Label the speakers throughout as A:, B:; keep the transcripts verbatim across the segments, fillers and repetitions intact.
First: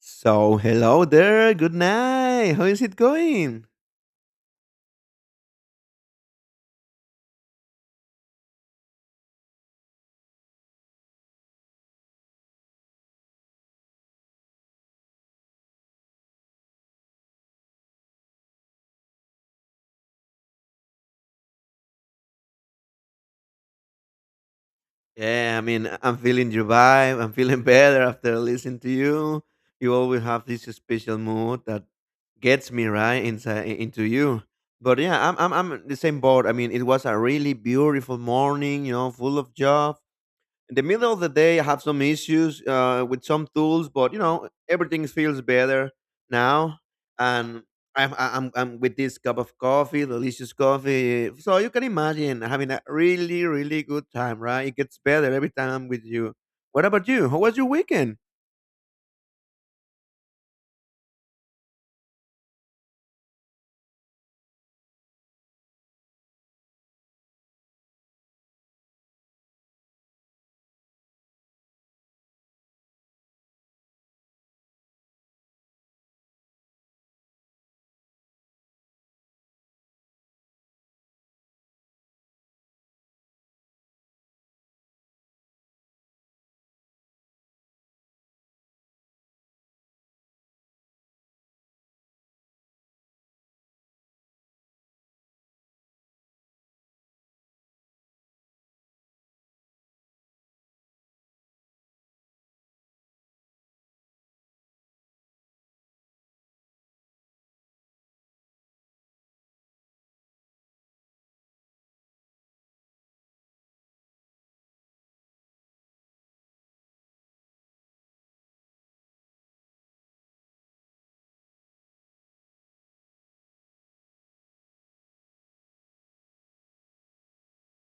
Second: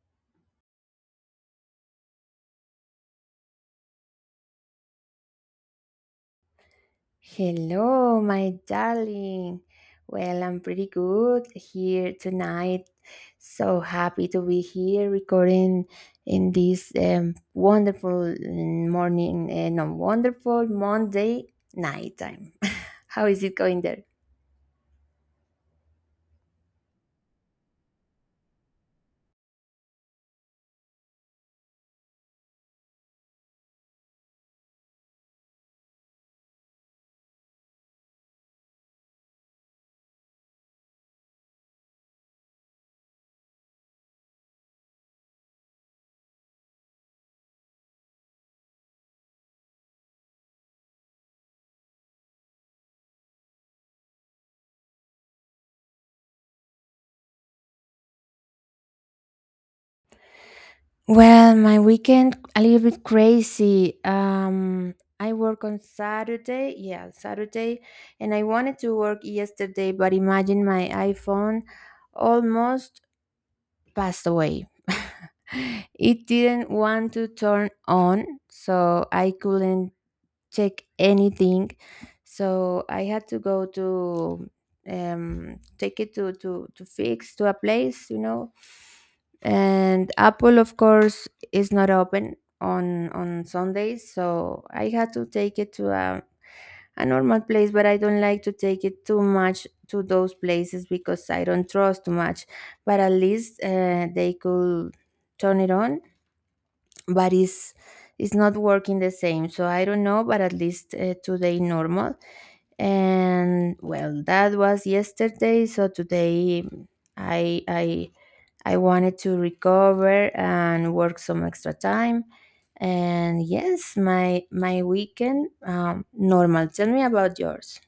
A: So, hello there. Good night. How is it going?
B: Hello, my darling. Well, I'm pretty good here tonight. So happy to be here recording in this um, wonderful mm, morning, uh, no, wonderful Monday night time. How is it going there?
A: Yeah, I mean, I- I'm feeling your vibe. I'm feeling better after listening to you. You always have this special mood that gets me right inside into you. But yeah, I'm I'm I'm in the same boat. I mean, it was a really beautiful morning, you know, full of joy, in the middle of the day I have some issues uh, with some tools, but you know everything feels better now. And I'm, I'm i'm with this cup of coffee, delicious coffee, so you can imagine having a really really good time, right? It gets better every time I'm with you. What about you? How was your weekend?
B: Well, my weekend a little bit crazy. Um, I work on Saturday, yeah, Saturday, and I wanted to work yesterday, but imagine my iPhone almost passed away. It didn't want to turn on, so I couldn't check anything. So I had to go to um take it to to to fix to a place you know and Apple of course is not open on on Sundays, so I had to take it to a, a normal place, but I don't like to take it too much to those places because I don't trust too much. But at least uh, they could turn it on, but it's it's not working the same, so I don't know. But at least uh, today normal. And well, that was yesterday, so today i i i wanted to recover and work some extra time. And yes, my my weekend um normal. Tell me about yours.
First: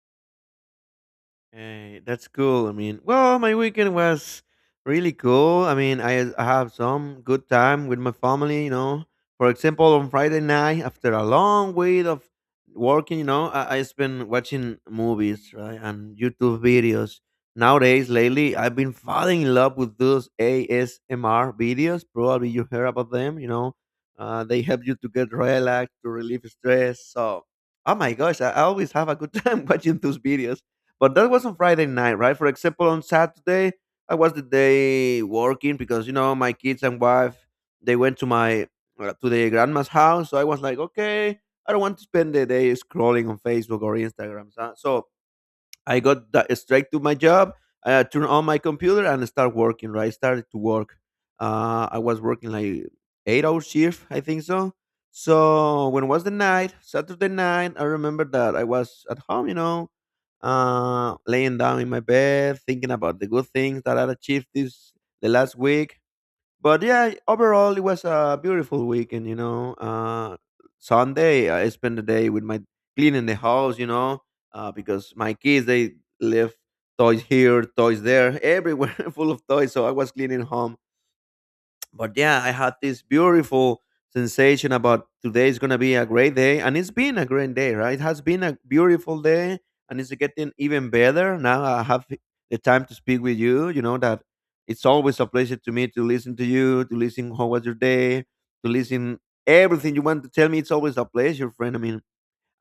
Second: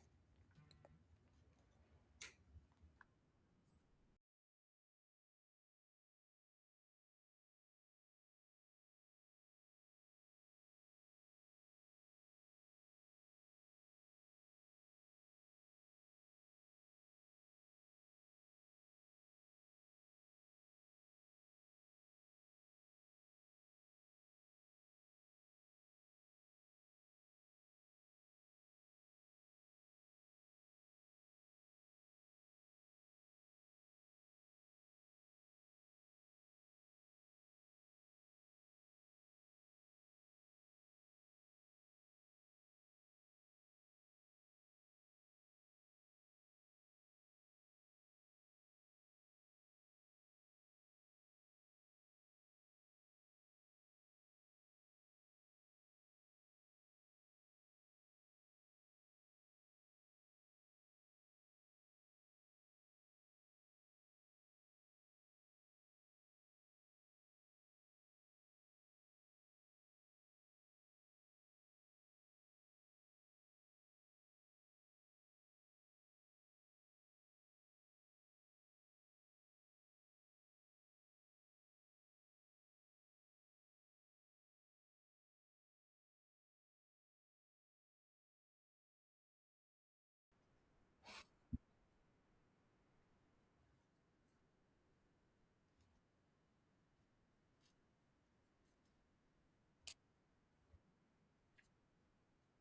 A: Hey, that's cool. I mean, well, my weekend was really cool. I mean, I, I have some good time with my family, you know. For example, on Friday night, after a long week of working, you know, I, I spent watching movies, right, and YouTube videos. Nowadays, lately, I've been falling in love with those A S M R videos. Probably you heard about them, you know. Uh, they help you to get relaxed, to relieve stress. So, oh my gosh, I I always have a good time watching those videos. But that was on Friday night, right? For example, on Saturday, I was the day working because you know my kids and wife they went to my uh, to the grandma's house, so I was like, okay, I don't want to spend the day scrolling on Facebook or Instagram. So, so I got that straight to my job. I turned on my computer and start working. Right, started to work. Uh, I was working like eight hour shift, I think so. So when was the night? Saturday night. I remember that I was at home, you know, uh, laying down in my bed, thinking about the good things that I achieved this the last week. But yeah, overall it was a beautiful weekend. You know, uh, Sunday I spent the day with my cleaning the house. You know, uh, because my kids they left toys here, toys there, everywhere, full of toys. So I was cleaning home, but yeah, I had this beautiful sensation about today is gonna be a great day, and it's been a great day, right? It has been a beautiful day, and it's getting even better now. I have the time to speak with you. You know that it's always a pleasure to me to listen to you, to listen how was your day, to listen everything you want to tell me. It's always a pleasure, friend. I mean,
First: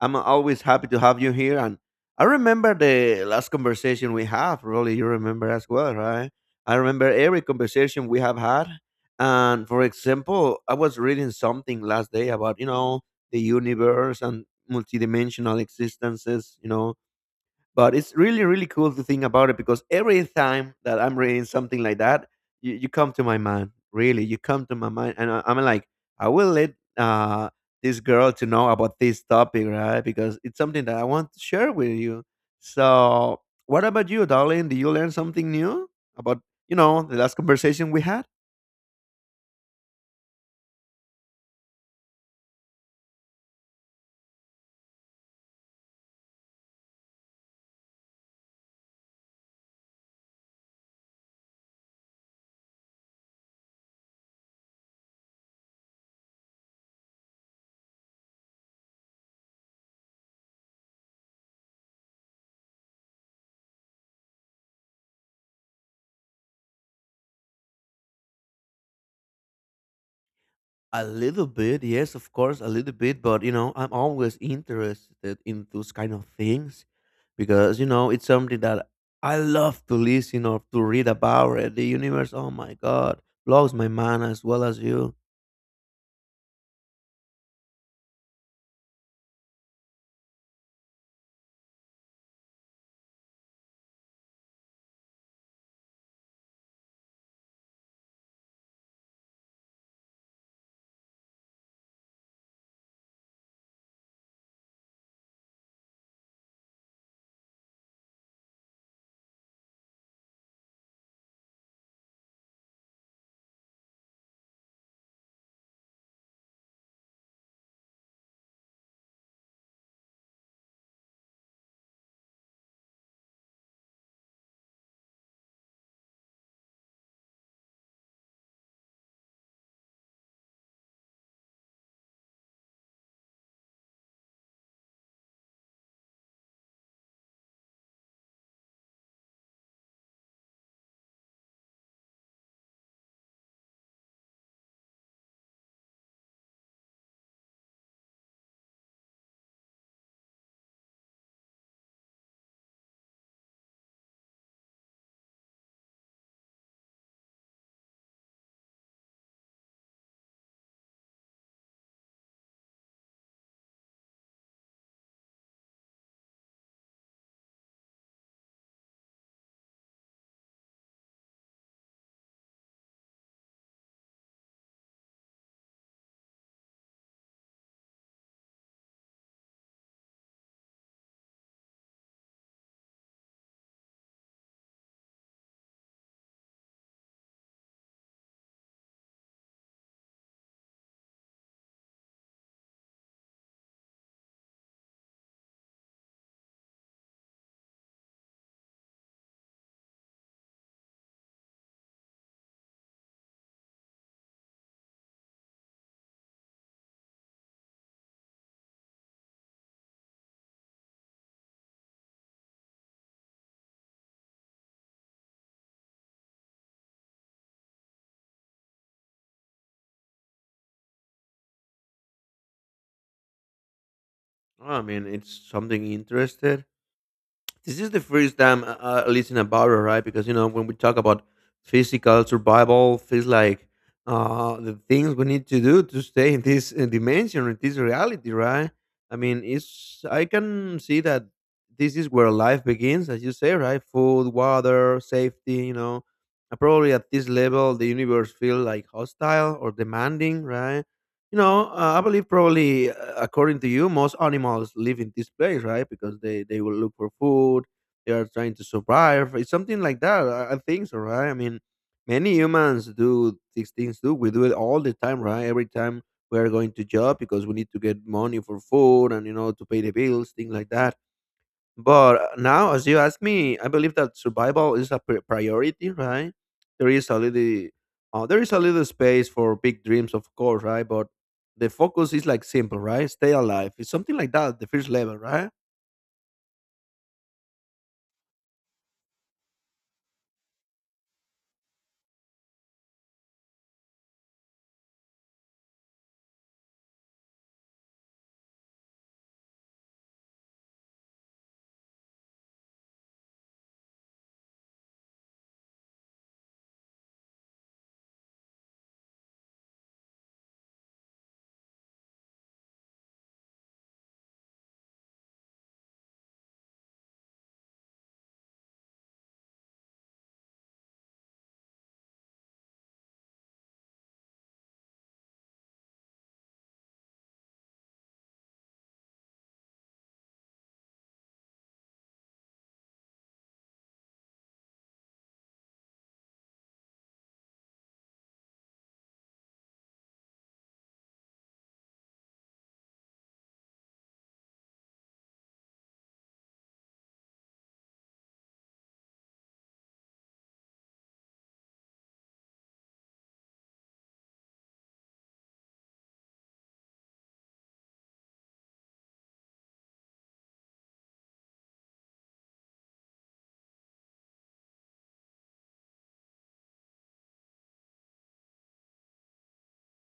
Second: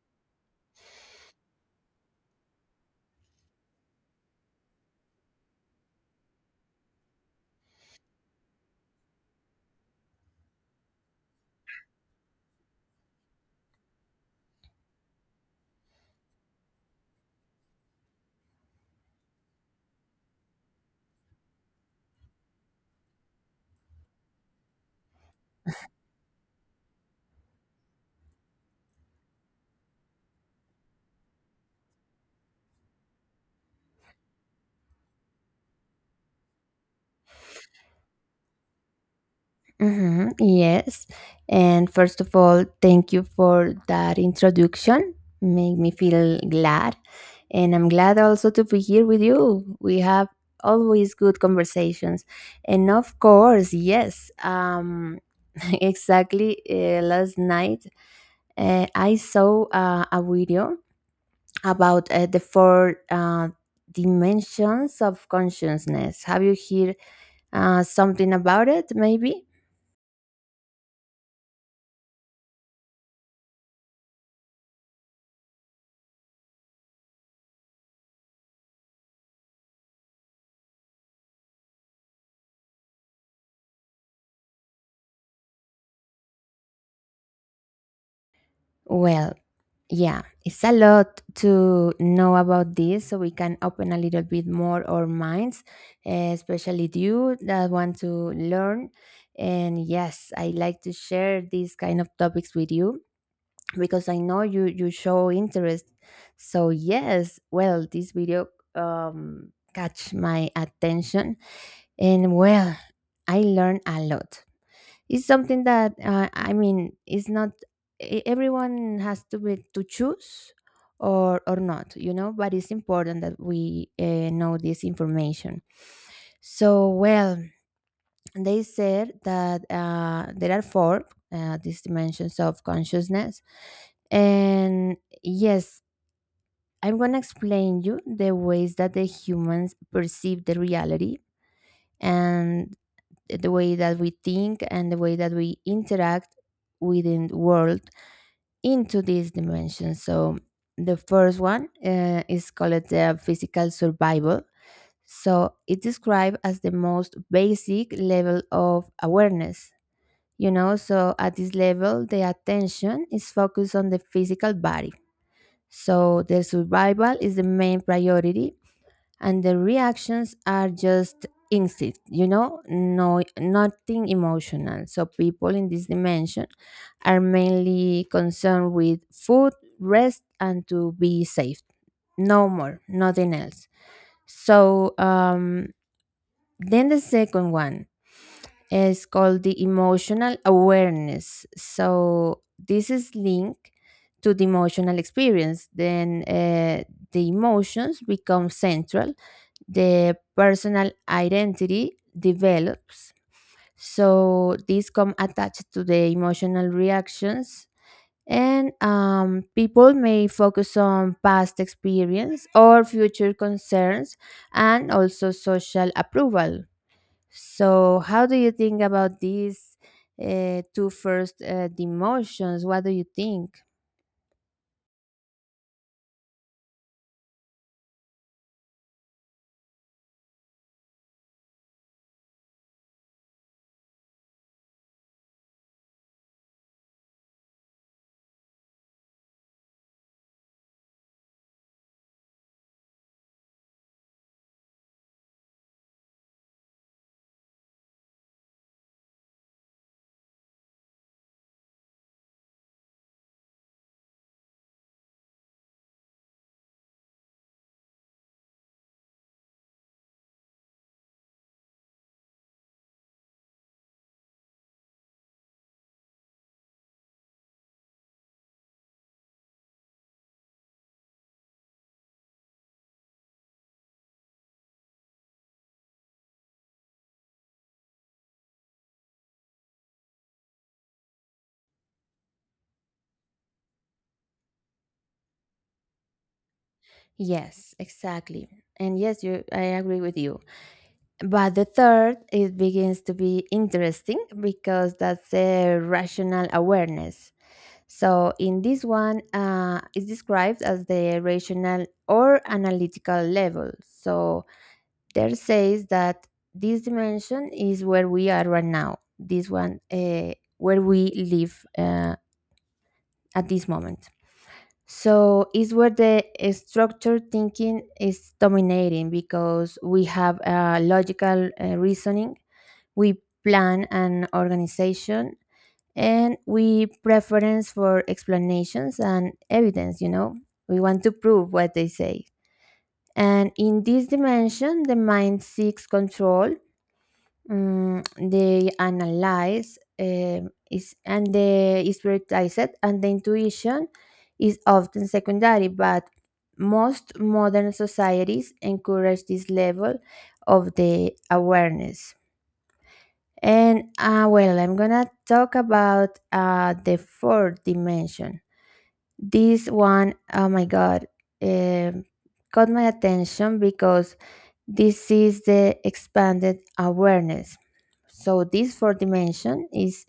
A: I'm always happy to have you here. And I remember the last conversation we have. Really, you remember as well, right? I remember every conversation we have had. And for example, I was reading something last day about you know the universe and multidimensional existences. You know, but it's really, really cool to think about it because every time that I'm reading something like that, you, you come to my mind. Really, you come to my mind, and I, I'm like, I will let uh, this girl to know about this topic, right? Because it's something that I want to share with you. So, what about you, darling? Did you learn something new about you know the last conversation we had?
B: Mhm, yes. And first of all, thank you for that introduction. Made me feel glad. And I'm glad also to be here with you. We have always good conversations. And of course, yes, um, exactly uh, last night uh, I saw uh, a video about uh, the four uh, dimensions of consciousness. Have you heard uh, something about it, maybe?
A: A little bit, yes, of course, a little bit, but you know, I'm always interested in those kind of things because you know it's something that I love to listen or to read about it. The universe, oh my god, blows my mind as well as you.
B: Well, yeah, it's a lot to know about this, so we can open a little bit more our minds, eh, especially you that want to learn. And yes, I like to share these kind of topics with you because I know you you show interest. So yes, well, this video um catch my attention, and well, I learn a lot. It's something that uh, I mean, it's not e- everyone has to be to choose or or not, you know. But it's important that we uh, know this information. So well, they said that uh, there are four uh, these dimensions of consciousness, and yes, I'm gonna explain you the ways that the humans perceive the reality and the way that we think and the way that we interact within the world into these dimensions. So the first one uh, is called the physical survival. So it's described as the most basic level of awareness. You know, so at this level, the attention is focused on the physical body. So the survival is the main priority, and the reactions are just instinct you know no, nothing emotional. So people in this dimension are mainly concerned with food, rest, and to be safe. No more, nothing else. So um then the second one is called the emotional awareness. So this is linked to the emotional experience. Then uh, the emotions become central. The personal identity develops. So these come attached to the emotional reactions, and um, people may focus on past experience or future concerns, and also social approval. So, how do you think about these uh, two first uh, demotions? What do you think?
A: I mean, it's something interested. This is the first time I, I listen about it, right? Because you know when we talk about physical survival, feels like uh, the things we need to do to stay in this uh, dimension, in this reality, right? I mean, it's I can see that this is where life begins, as you say, right? Food, water, safety, you know. Uh, Probably at this level, the universe feel like hostile or demanding, right? You know, uh, I believe probably, uh, according to you, most animals live in this place, right? Because they they will look for food. They are trying to survive. It's something like that. I, I think so, right? I mean, many humans do these things too. We do it all the time, right? Every time we are going to job because we need to get money for food and you know to pay the bills, things like that. But uh, now, as you ask me, I believe that survival is a pri- priority, right? There is a little, uh, there is a little space for big dreams, of course, right? But the focus is like simple, right? Stay alive. It's something like that, the first level, right?
B: Yes, exactly. And yes, you, I agree with you. But the third, it begins to be interesting because that's a rational awareness. So in this one, uh, it's described as the rational or analytical level. So there says that this dimension is where we are right now. This one, uh, where we live uh, at this moment. So it's where the uh, structured thinking is dominating because we have uh, logical uh, reasoning. We plan an organization, and we preference for explanations and evidence you know we want to prove what they say. And in this dimension, the mind seeks control. Mm, they analyze, um, is, and they is prioritized, and the intuition is often secondary. But most modern societies encourage this level of the awareness. And uh, well, I'm gonna talk about uh, the fourth dimension. This one, oh my god, um caught my attention because this is the expanded awareness. So, this fourth dimension is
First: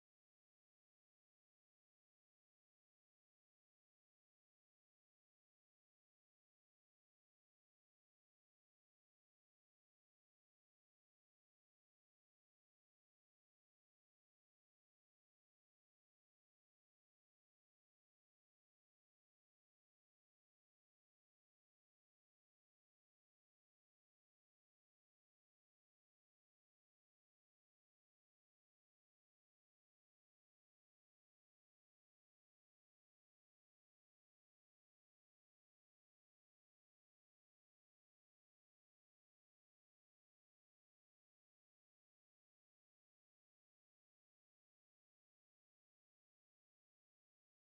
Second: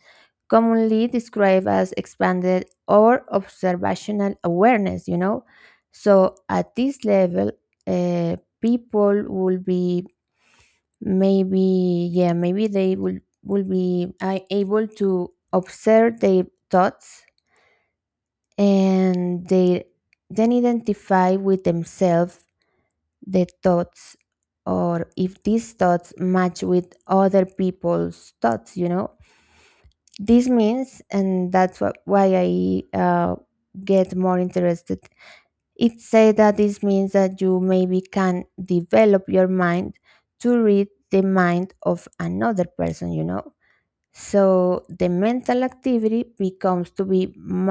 B: commonly described as expanded or observational awareness, you know. So, at this level, uh, people will be maybe, yeah, maybe they will will be uh, able to observe their thoughts, and they then identify with themselves the thoughts, or if these thoughts match with other people's thoughts you know this means, and that's what, why I uh, get more interested. It say that this means that you maybe can develop your mind to read the mind of another person you know So the mental activity becomes to be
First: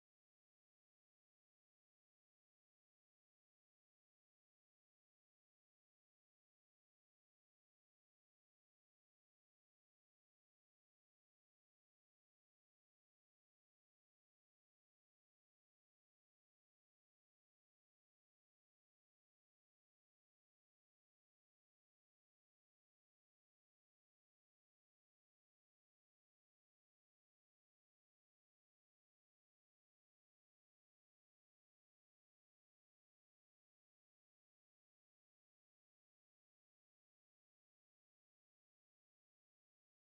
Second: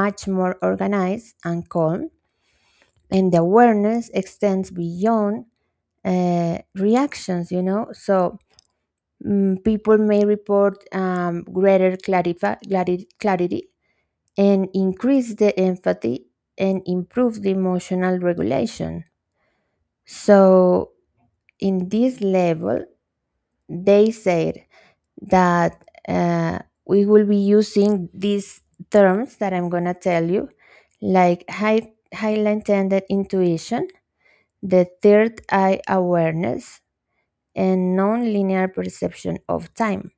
B: much more organized and calm, and the awareness extends beyond uh, reactions, you know. So mm, people may report um, greater clarifi- clari- clarity and increase the empathy and improve the emotional regulation. So in this level, they said that uh, we will be using these terms that I'm going to tell you, like high, highly intended intuition, the third eye awareness, and non-linear perception of time.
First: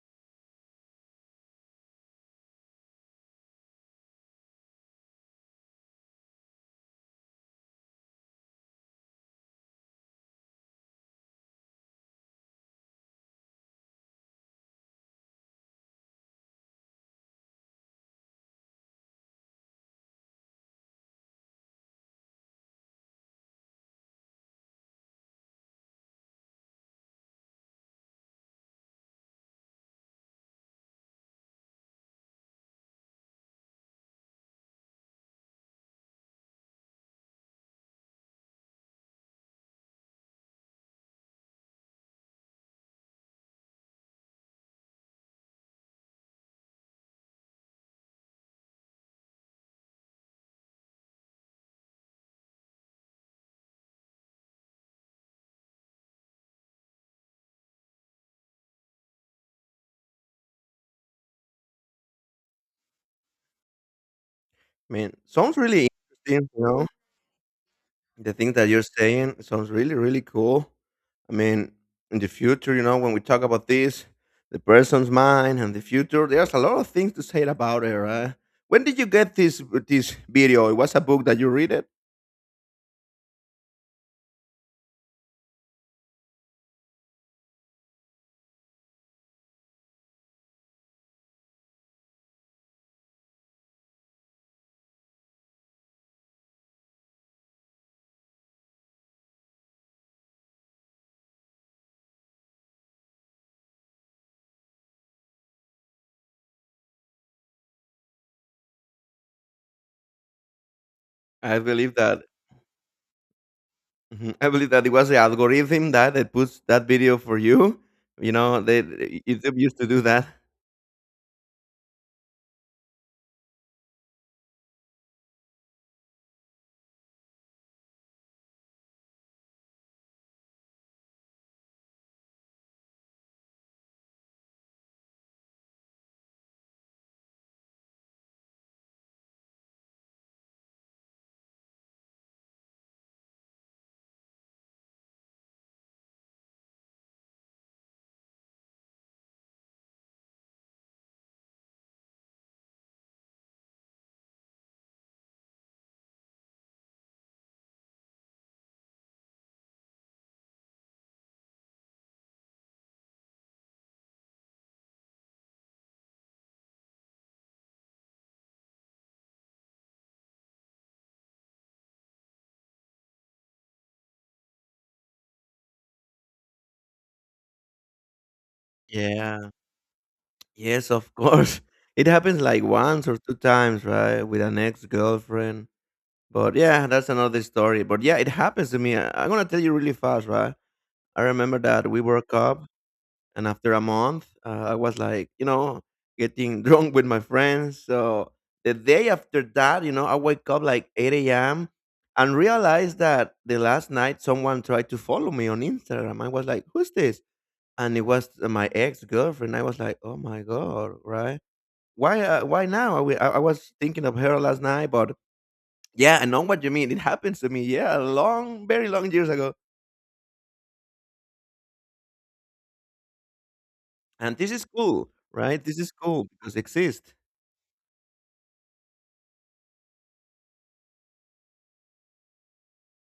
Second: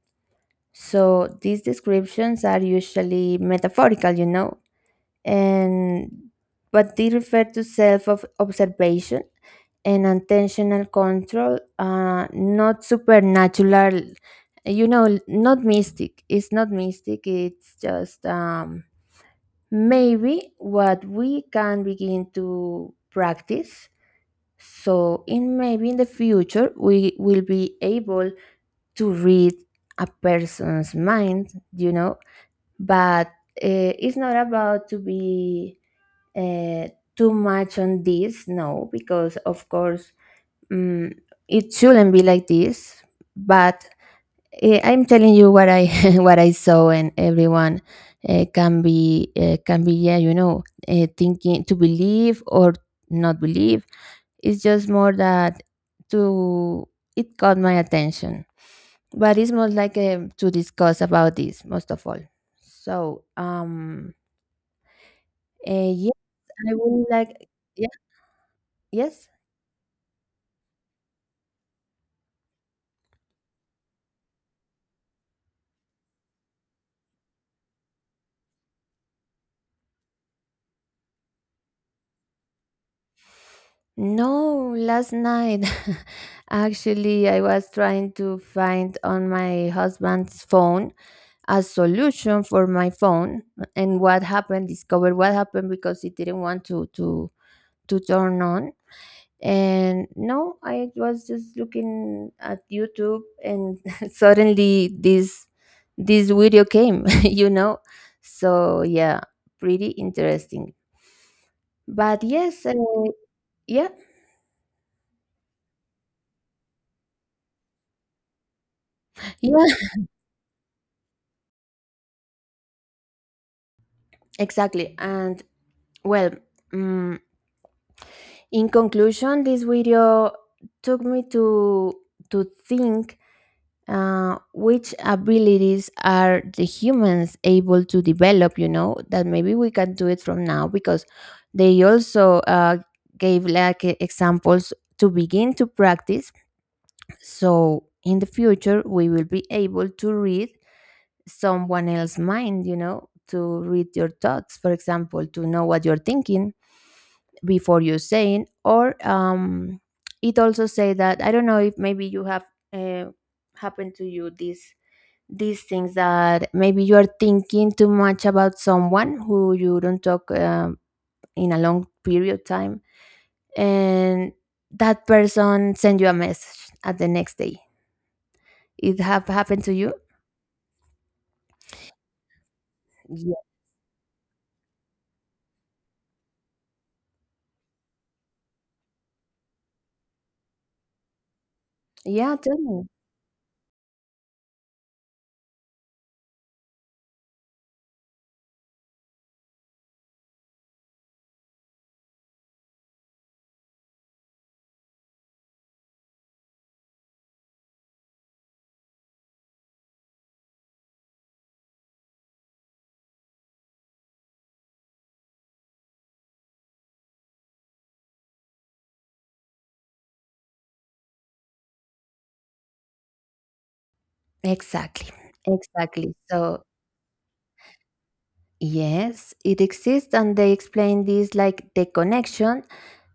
B: So these descriptions are usually metaphorical, you know, and but they refer to self of observation and intentional control, uh, not supernatural you know not mystic, it's not mystic, it's just um, maybe what we can begin to practice, so in maybe in the future we will be able to read a person's mind you know But uh, it's not about to be uh, too much on this, no, because of course, mm it shouldn't be like this. But eh, I'm telling you what I what I saw, and everyone uh, can be uh, can be, yeah, you know uh, thinking to believe or not believe. It's just more that to it caught my attention, but it's more like, um, to discuss about this most of all. So, um
A: I mean, sounds really
B: uh, yes,
A: interesting, you
B: I
A: know.
B: would like. Yeah.
A: The thing that you're
B: Yes.
A: saying sounds really, really cool. I mean, in the future, you know, when we talk about this, the person's mind and the future, there's a lot of things to say about it, right? When did you get this this video? It was a book that you read it.
B: No, last night. Actually, I was trying to find on my husband's phone a solution for my phone, and what happened, discovered what happened because it didn't want to to to turn on. And no, I was just looking at YouTube and suddenly this this video came. you know. So, yeah, pretty interesting.
A: I believe
B: But
A: that.
B: yes, uh, yeah.
A: Mhm. I believe that it was the algorithm that that puts that video for you. You know, they YouTube
B: Yeah,
A: used to do that.
B: exactly. And well, mm, in conclusion, this video took me to to think uh, which abilities are the humans able to develop. You know that maybe we can do it from now because they also uh, gave like e- examples to begin to practice. So in the future, we will be able to read someone else's mind. You know, to read your thoughts, for example, to know what you're thinking before you saying, or um it also say that I don't know if maybe you have uh, happened to you these these things that maybe you are thinking too much about someone who you don't talk um, in a long period of time, and that person send you a message at the next day. It have
A: Yeah.
B: happened to you?
A: Yes, of course. It happens like once or
B: Yeah,
A: two times, right? With an ex girlfriend. But yeah, that's another story. But yeah, it happens to me. I, I'm gonna tell you really fast, right? I remember that we broke
B: yeah, tell
A: up,
B: me.
A: and after a month, uh, I was like, you know, getting drunk with my friends. So the day after that, you know, I wake up like eight a m and realized that the last night someone tried to follow me on Instagram. I was like, who's this? And it was uh, my ex girlfriend. I was like, oh my god, right? Why? Uh, why now? I, wa- I I was thinking of her last night, but yeah, I know what you mean. It happens to me. Yeah, long, very long years ago. And this is cool,
B: Exactly,
A: right? This is
B: exactly.
A: cool because it
B: So,
A: exists.
B: yes, it exists, and they explain this like the connection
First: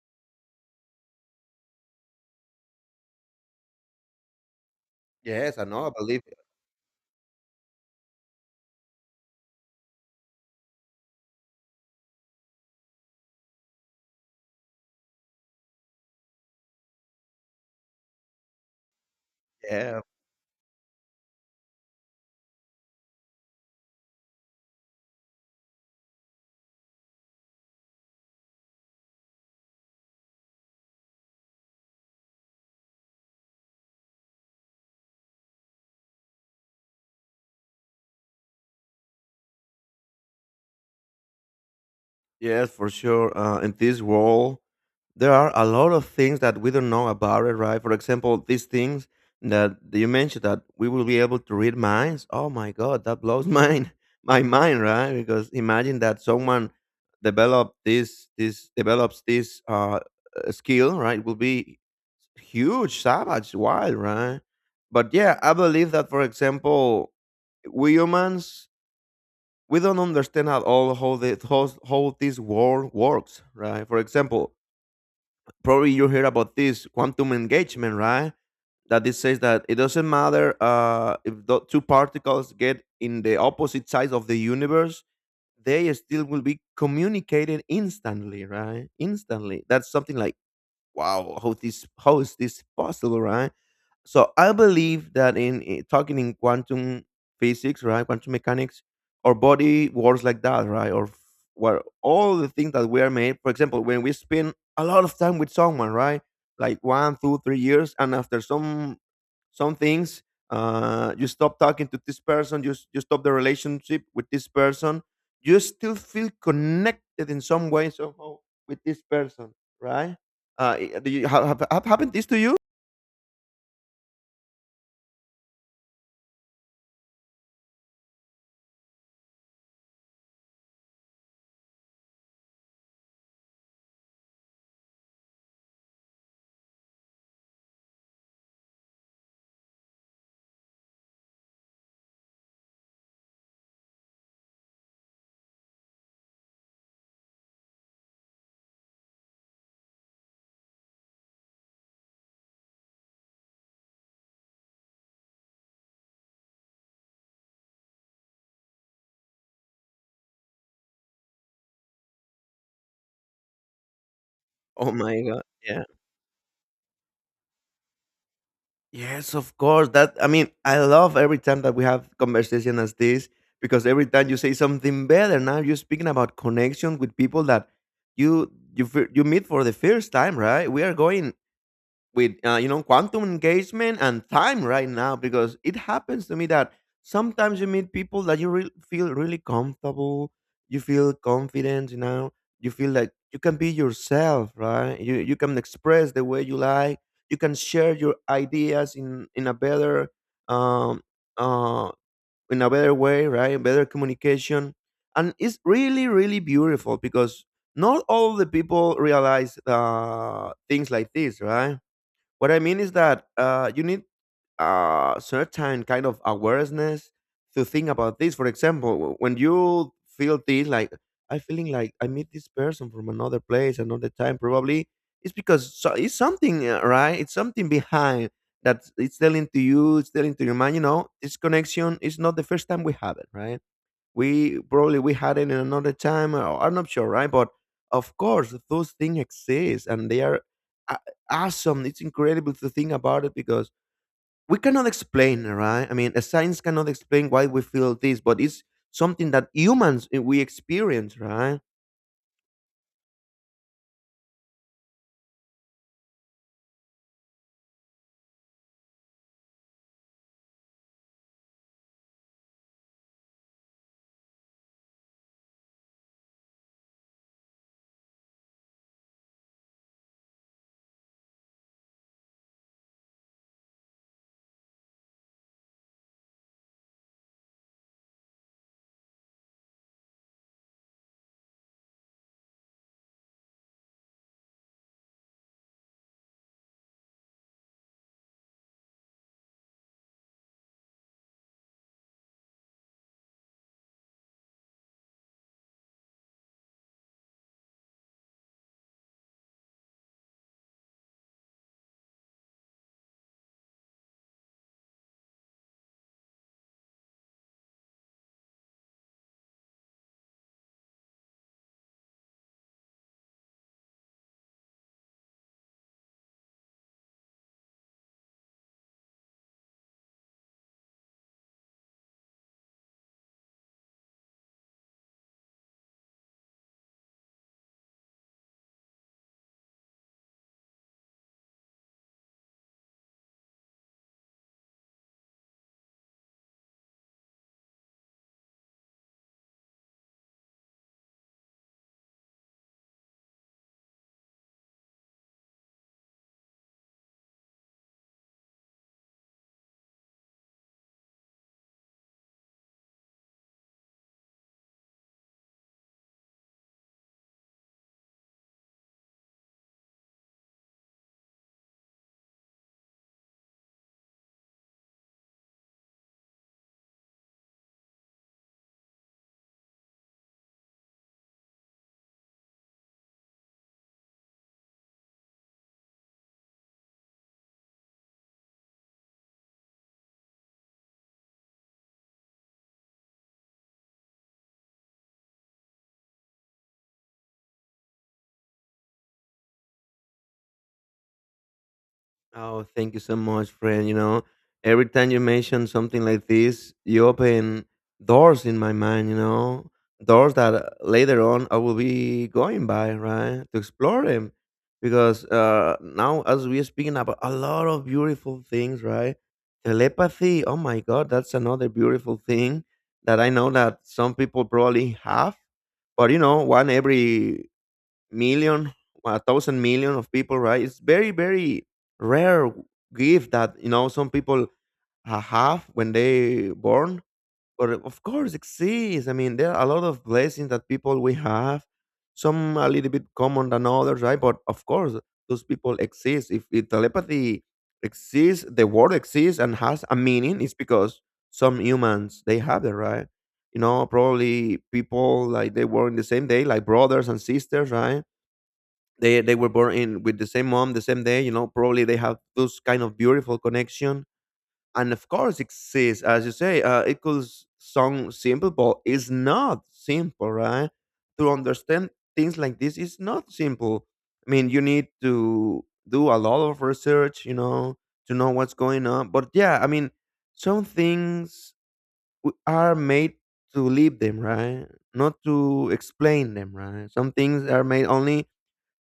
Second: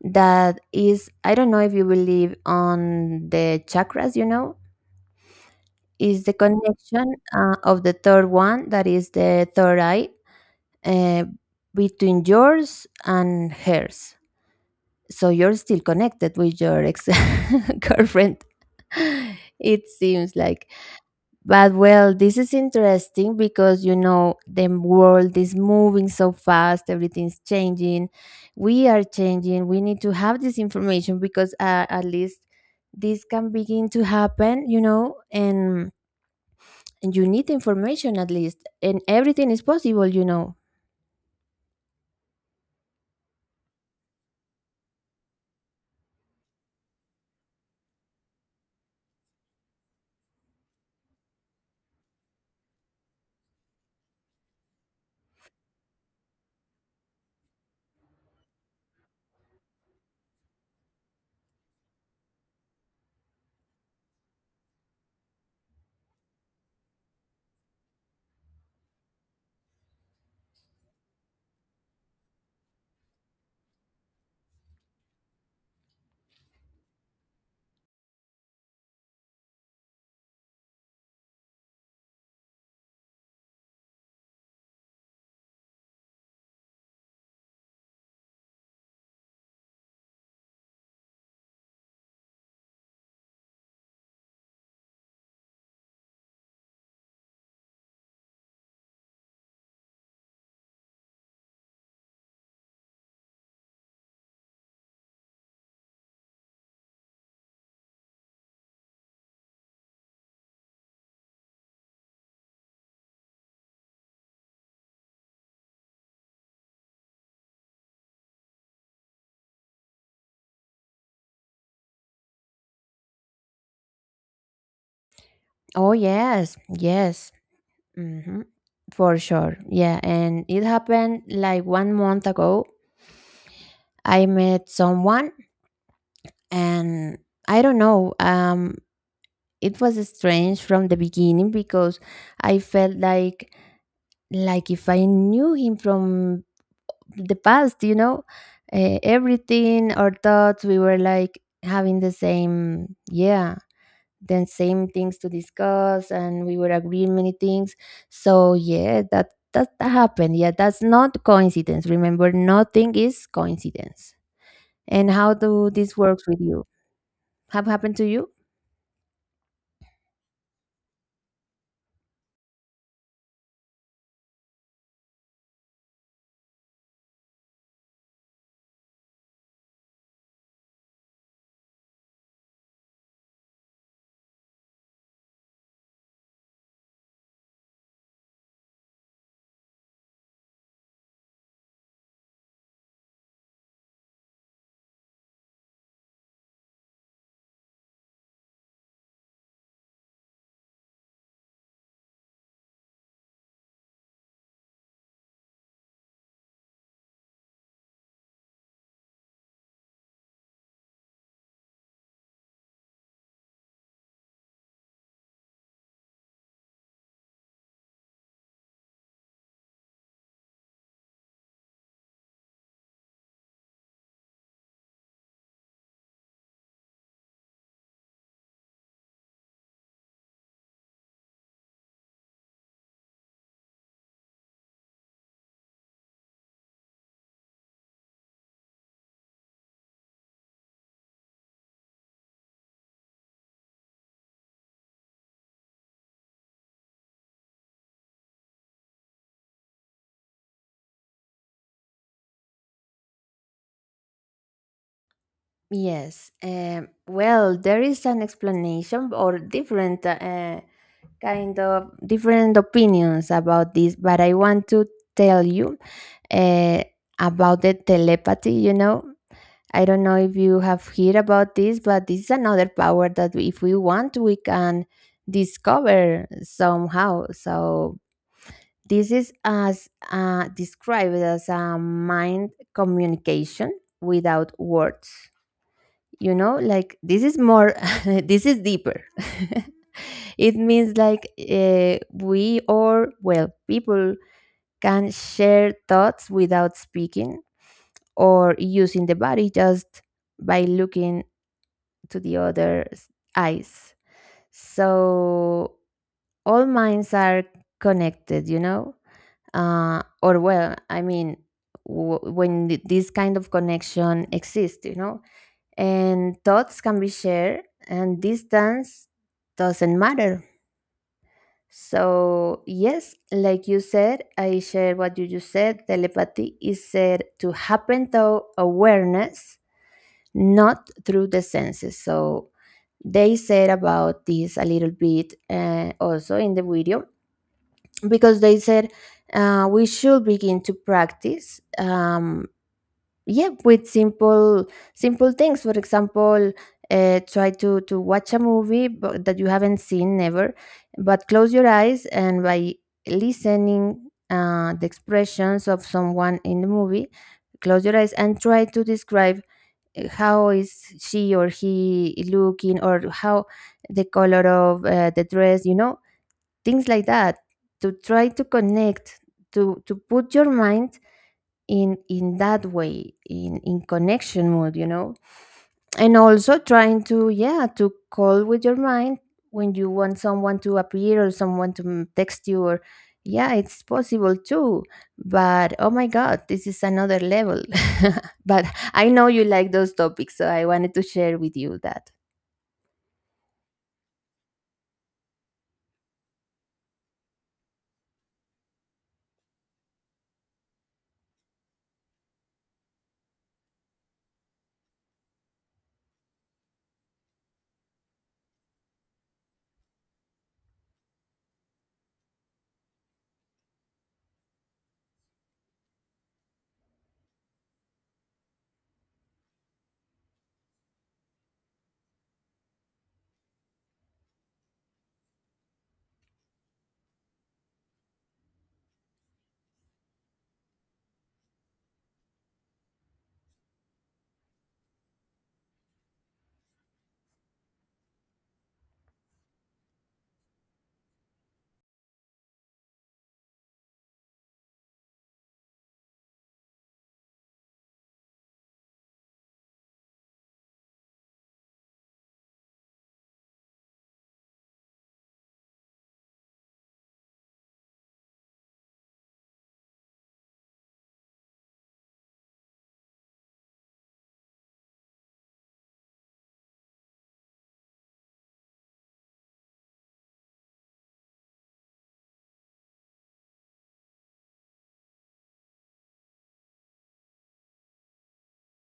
B: that is. I don't know if you believe on the chakras, you know,
A: Yes, I know. I believe
B: is the
A: it.
B: connection uh, of the third one, that is the third eye, uh, between yours and hers. So you're still connected with your ex girlfriend. It
A: Yeah.
B: seems like. But well, this is interesting because you know the world is moving so fast, everything's changing. We are changing. We need to have this information because uh, at least this can begin to happen, you know, and, and, you need information at least. And everything is possible, you know.
A: Yes, for sure. Uh, in this world, there are a lot of things that we don't know about it, right? For example, these things that you mentioned that we will be able to read minds. Oh my God, that blows mine, my mind, right? Because imagine that someone develop this, this develops this uh, uh, skill, right? Will be huge, savage, wild, right? But yeah, I believe that, for example, we humans we don't understand at all how the how, how this world works, right? For example, probably you hear about this quantum engagement, right? That it says that it doesn't matter uh, if the two particles get in the opposite sides of the universe, they still will be communicated instantly, right? Instantly. That's something like wow, how this, how is this possible, right? So I believe that in, in- talking in quantum physics, right, quantum mechanics, our body works like that, right, or f- where all the things that we are made for example when we spend a lot of time with someone, right, like one two three years, and after some some things uh you stop talking to this person, you, s- you stop the relationship with this person, you still feel connected in some way, somehow, with this person, right? Uh, i do you have have have happened this to you?
B: Oh, yes, yes. Hmm. For sure. Yeah. And it happened like one month ago. I met someone, and I don't know. Um, it was strange from the beginning because I felt like like if I knew him from the past, you know, uh, everything, our thoughts, we were like having the same yeah the same things to discuss, and we were agreeing many things. So yeah, that that, that happened. Yeah, that's not coincidence. Remember, nothing is coincidence.
A: Oh
B: And
A: my
B: how
A: god,
B: do
A: yeah.
B: this works with you? Have happened to you?
A: Yes, of course. That I mean, I love every time that we have conversation as this, because every time you say something better. Now you're speaking about connection with people that you you fir- you meet for the first time, right? We are going with uh, you know quantum engagement and time right now because it happens to me that sometimes you meet people that you re- feel really comfortable, you feel confident, you know, you feel like you can be yourself, right? You you can express the way you like, you can share your ideas in in a better um uh in a better way, right? Better communication. And it's really really beautiful because not all the people realize uh things like this, right? What I mean is that uh, you need a certain kind of awareness to think about this. For example, w- when you feel this, like I feeling like I meet this person from another place, another time, probably it's because so it's something, uh, right? It's something behind that it's telling to you, it's telling to your mind. You know, this connection is not the first time we have it, right? we probably we had it in another time, or I'm not sure, right? But of course those things exist, and they are a- awesome. It's incredible to think about it because we cannot explain, right? I mean, a science cannot explain why we feel this, but it's something that humans, eh, we experience, right?
B: Yes. Um, well, there is an explanation or different uh, kind of different opinions about this, but I want to tell you uh, about the telepathy. You know, I don't know if you have heard about this, but this is another power that if we want, we can discover somehow. So this is as uh, described as a mind communication without words, you know, like this is more this is deeper. It means like uh, we or well, people can share thoughts without speaking or using the body, just by looking to the other's eyes. So all minds are connected, you know. Uh, or well, I mean w- when th- this kind of connection exists, you know, and thoughts can be shared, and distance doesn't matter. So yes, like you said, I share what you just said. Telepathy is said to happen through awareness, not through the senses. So they said about this a little bit, uh, also in the video, because they said uh, we should begin to practice, um, yeah, with simple simple things. For example, uh, try to to watch a movie but that you haven't seen never. But close your eyes and by listening uh, the expressions of someone in the movie, close your eyes and try to describe uh, how is she or he looking, or how the color of uh, the dress, you know, things like that. To try to connect, to to put your mind in in that way, in in connection mood, you know. And also trying to, yeah, to call with your mind when you want someone to appear or someone to m- text you, or yeah, it's possible too. But oh my God, this is another level. But I know you like those topics, so I wanted to share with you that.
A: Oh, thank you so much, friend. You know, every time you mention something like this, you open doors in my mind, you know, doors that uh, later on I will be going by, right? To explore them. Because uh, now, as we are speaking about a lot of beautiful things, right? Telepathy, oh my God, that's another beautiful thing that I know that some people probably have. But, you know, one every million, a thousand million of people, right? It's very, very rare gift that, you know, some people ha- have when they born. But of course, exists. I mean, there are a lot of blessings that people we have. Some a little bit common than others, right? But of course, those people exist. If, if telepathy exists, the word exists and has a meaning. It's because some humans they have it, right? You know, probably people like they were in the same day, like brothers and sisters, right? They they were born in with the same mom, the same day. You know, probably they have those kind of beautiful connection. And of course, it says, as you say, uh, it could s- sound simple, but it's not simple, right? To understand things like this is not simple. I mean, you need to do a lot of research, you know, to know what's going on. But yeah, I mean, some things w- are made to leave them, right? Not to explain them, right? Some things are made only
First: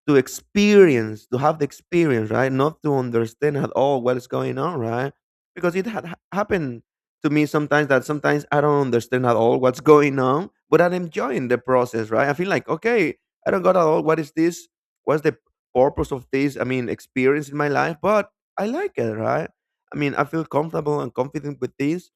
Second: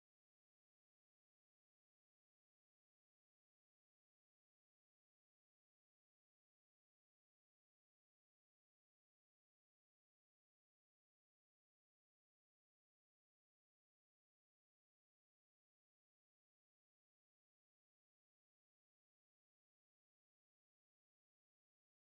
A: to experience, to have the experience, right? Not to understand at all what is going on, right? Because it had ha- happened to me sometimes that sometimes I don't understand at all what's going on, but I'm enjoying the process, right? I feel like, okay, I don't got at all what is this? What's the purpose of this? I mean, experience in my life, but I like it, right? I mean, I feel comfortable and confident with this,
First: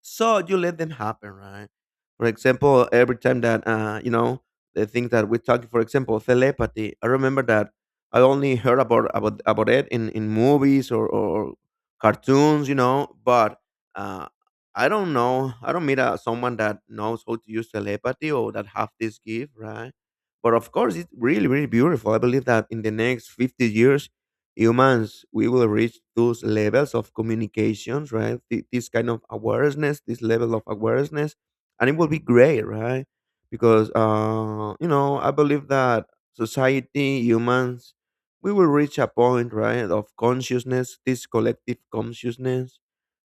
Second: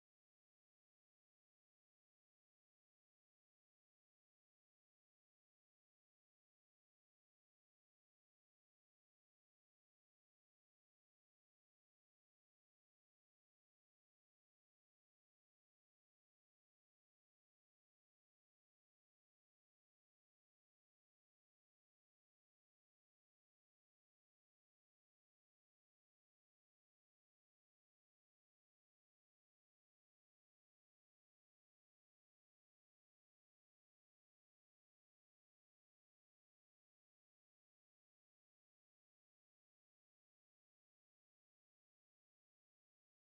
A: so you let them happen, right? For example, every time that uh, you know the things that we talk, for example, telepathy. I remember that I only heard about about about it in in movies or or cartoons, you know. But uh, I don't know. I don't meet uh, someone that knows how to use telepathy or that have this gift, right? But of course, it's really really beautiful. I believe that in the next fifty years, humans we will reach those levels of communications, right? Th- this kind of awareness, this level of awareness, and it will be great, right? Because uh you know, I believe that society, humans, we will reach a point, right, of consciousness, this collective consciousness,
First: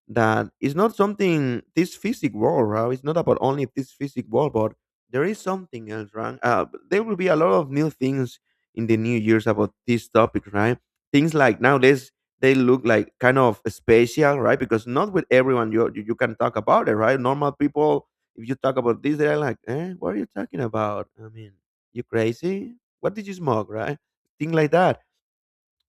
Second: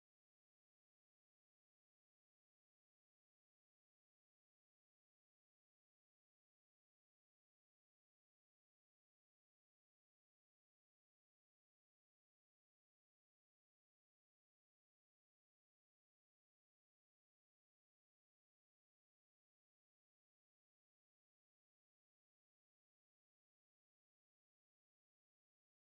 A: that it's not something this physic world, right? It's not about only this physic world, but there is something else, right? Uh, there will be a lot of new things in the new years about these topics, right? Things like nowadays they look like kind of spatial, right? Because not with everyone you you, you can talk about it, right? Normal people, if you talk about this, they're like, eh, what are you talking about? I mean, you crazy? What did you smoke, right? Thing like that,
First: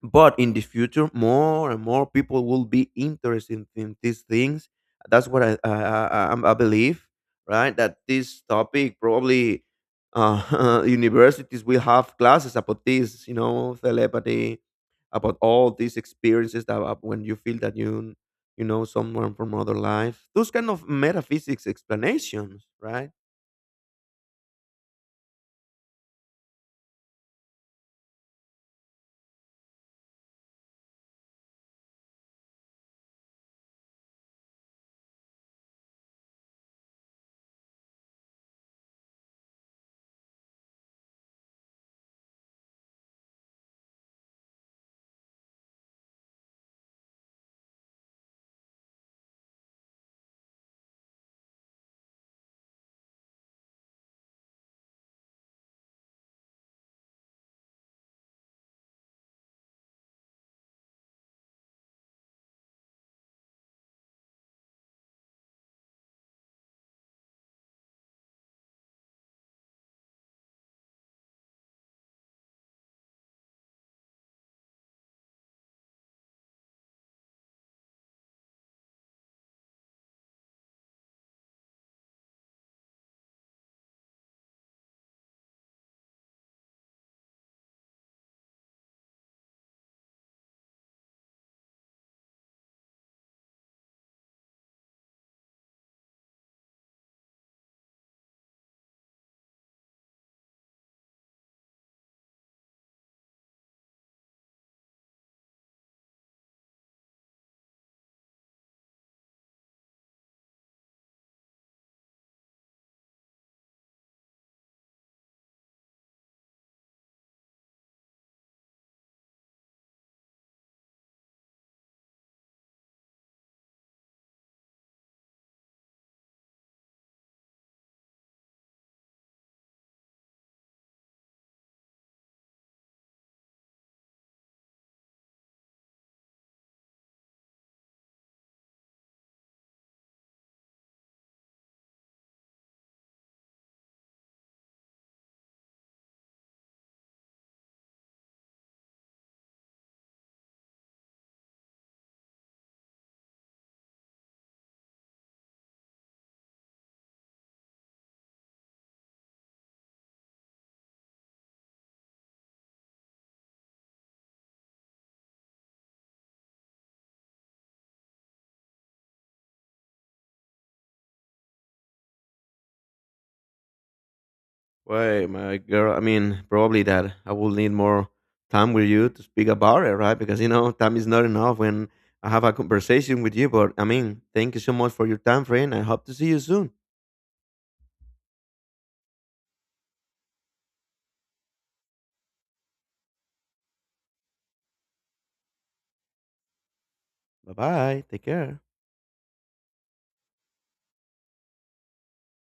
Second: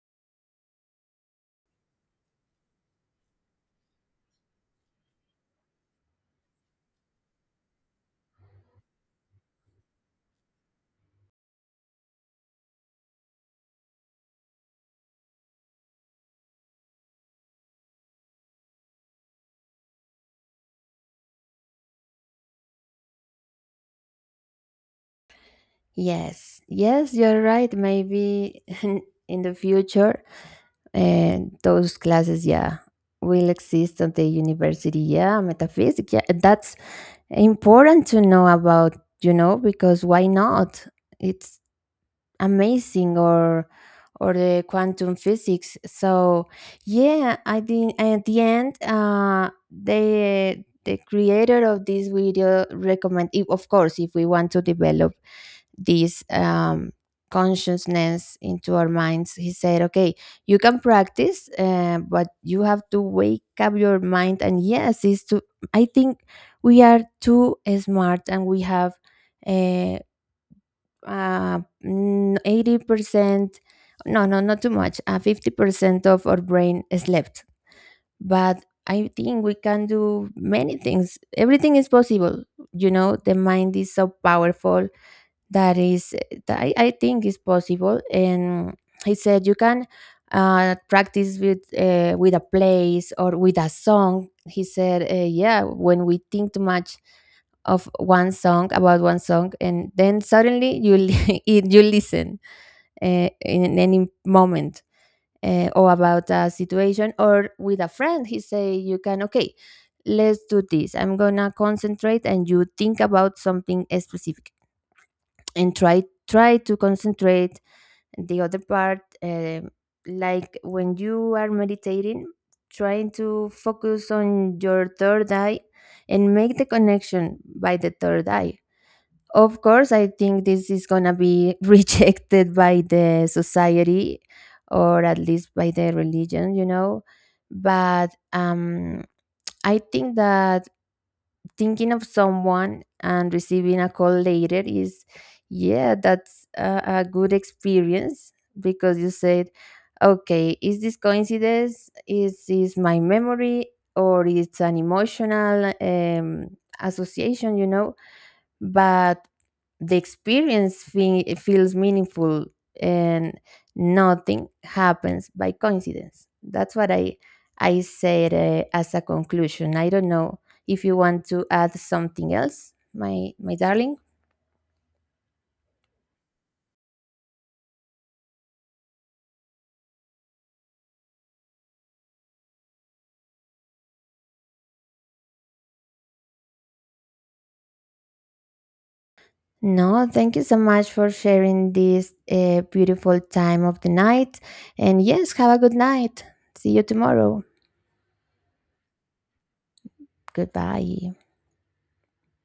A: but in the future more and more people will be interested in these things. That's what i i, I, I'm- I believe, right, that this topic probably uh, universities will have classes about this, you know, telepathy, about all these experiences that uh, when you feel that you you know someone from other life, those kind of metaphysics explanations, right?
B: Yes, yes, you're right. Maybe in the future, and those classes, yeah, will exist at the university. Yeah, metaphysics. Yeah, that's important to know about, you know, because why not? It's amazing, or or the quantum physics. So yeah, I think at the end, uh, the the creator of this video recommend, if of course if we want to develop this, um, consciousness into our minds. He said, okay, you can practice, uh, but you have to wake up your mind. And yes, it's to, I think we are too smart and we have uh, uh, mm, eighty percent, no, no, not too much, uh, fifty percent of our brain slept. But I think we can do many things. Everything is possible. You know, the mind is so powerful that is that I, I think is possible. And he said you can uh, practice with uh, with a place or with a song. He said uh, yeah, when we think too much of one song, about one song, and then suddenly you li- it- you listen uh, in any moment, uh, or about a situation or with a friend. He say you can, okay, let's do this, I'm gonna concentrate, and you think about something specific and try, try to concentrate the other part. Um, like when you are meditating, trying to focus on your third eye and make the connection by the third eye. Of course, I think this is going to be rejected by the society, or at least by the religion, you know. But um, I think that thinking of someone and receiving a call later is, yeah, that's a, a good experience. Because you said, okay, is this coincidence, is this my memory, or it's an emotional, um, association, you know. But the experience fe- feels meaningful. And nothing happens by coincidence. That's what I I said, uh, as a conclusion. I don't know if you want to add something else, my my darling.
A: Why, my girl, I mean, probably that I will need more time with you to speak about it, right? Because, you know, time is not enough when I have a conversation with you. But, I mean, thank you so much for your time, friend. I hope to see you soon.
B: No, thank you so much for sharing this uh, beautiful time of the night. And yes, have a good night. See you tomorrow.
A: Bye bye. Take care.
B: Goodbye.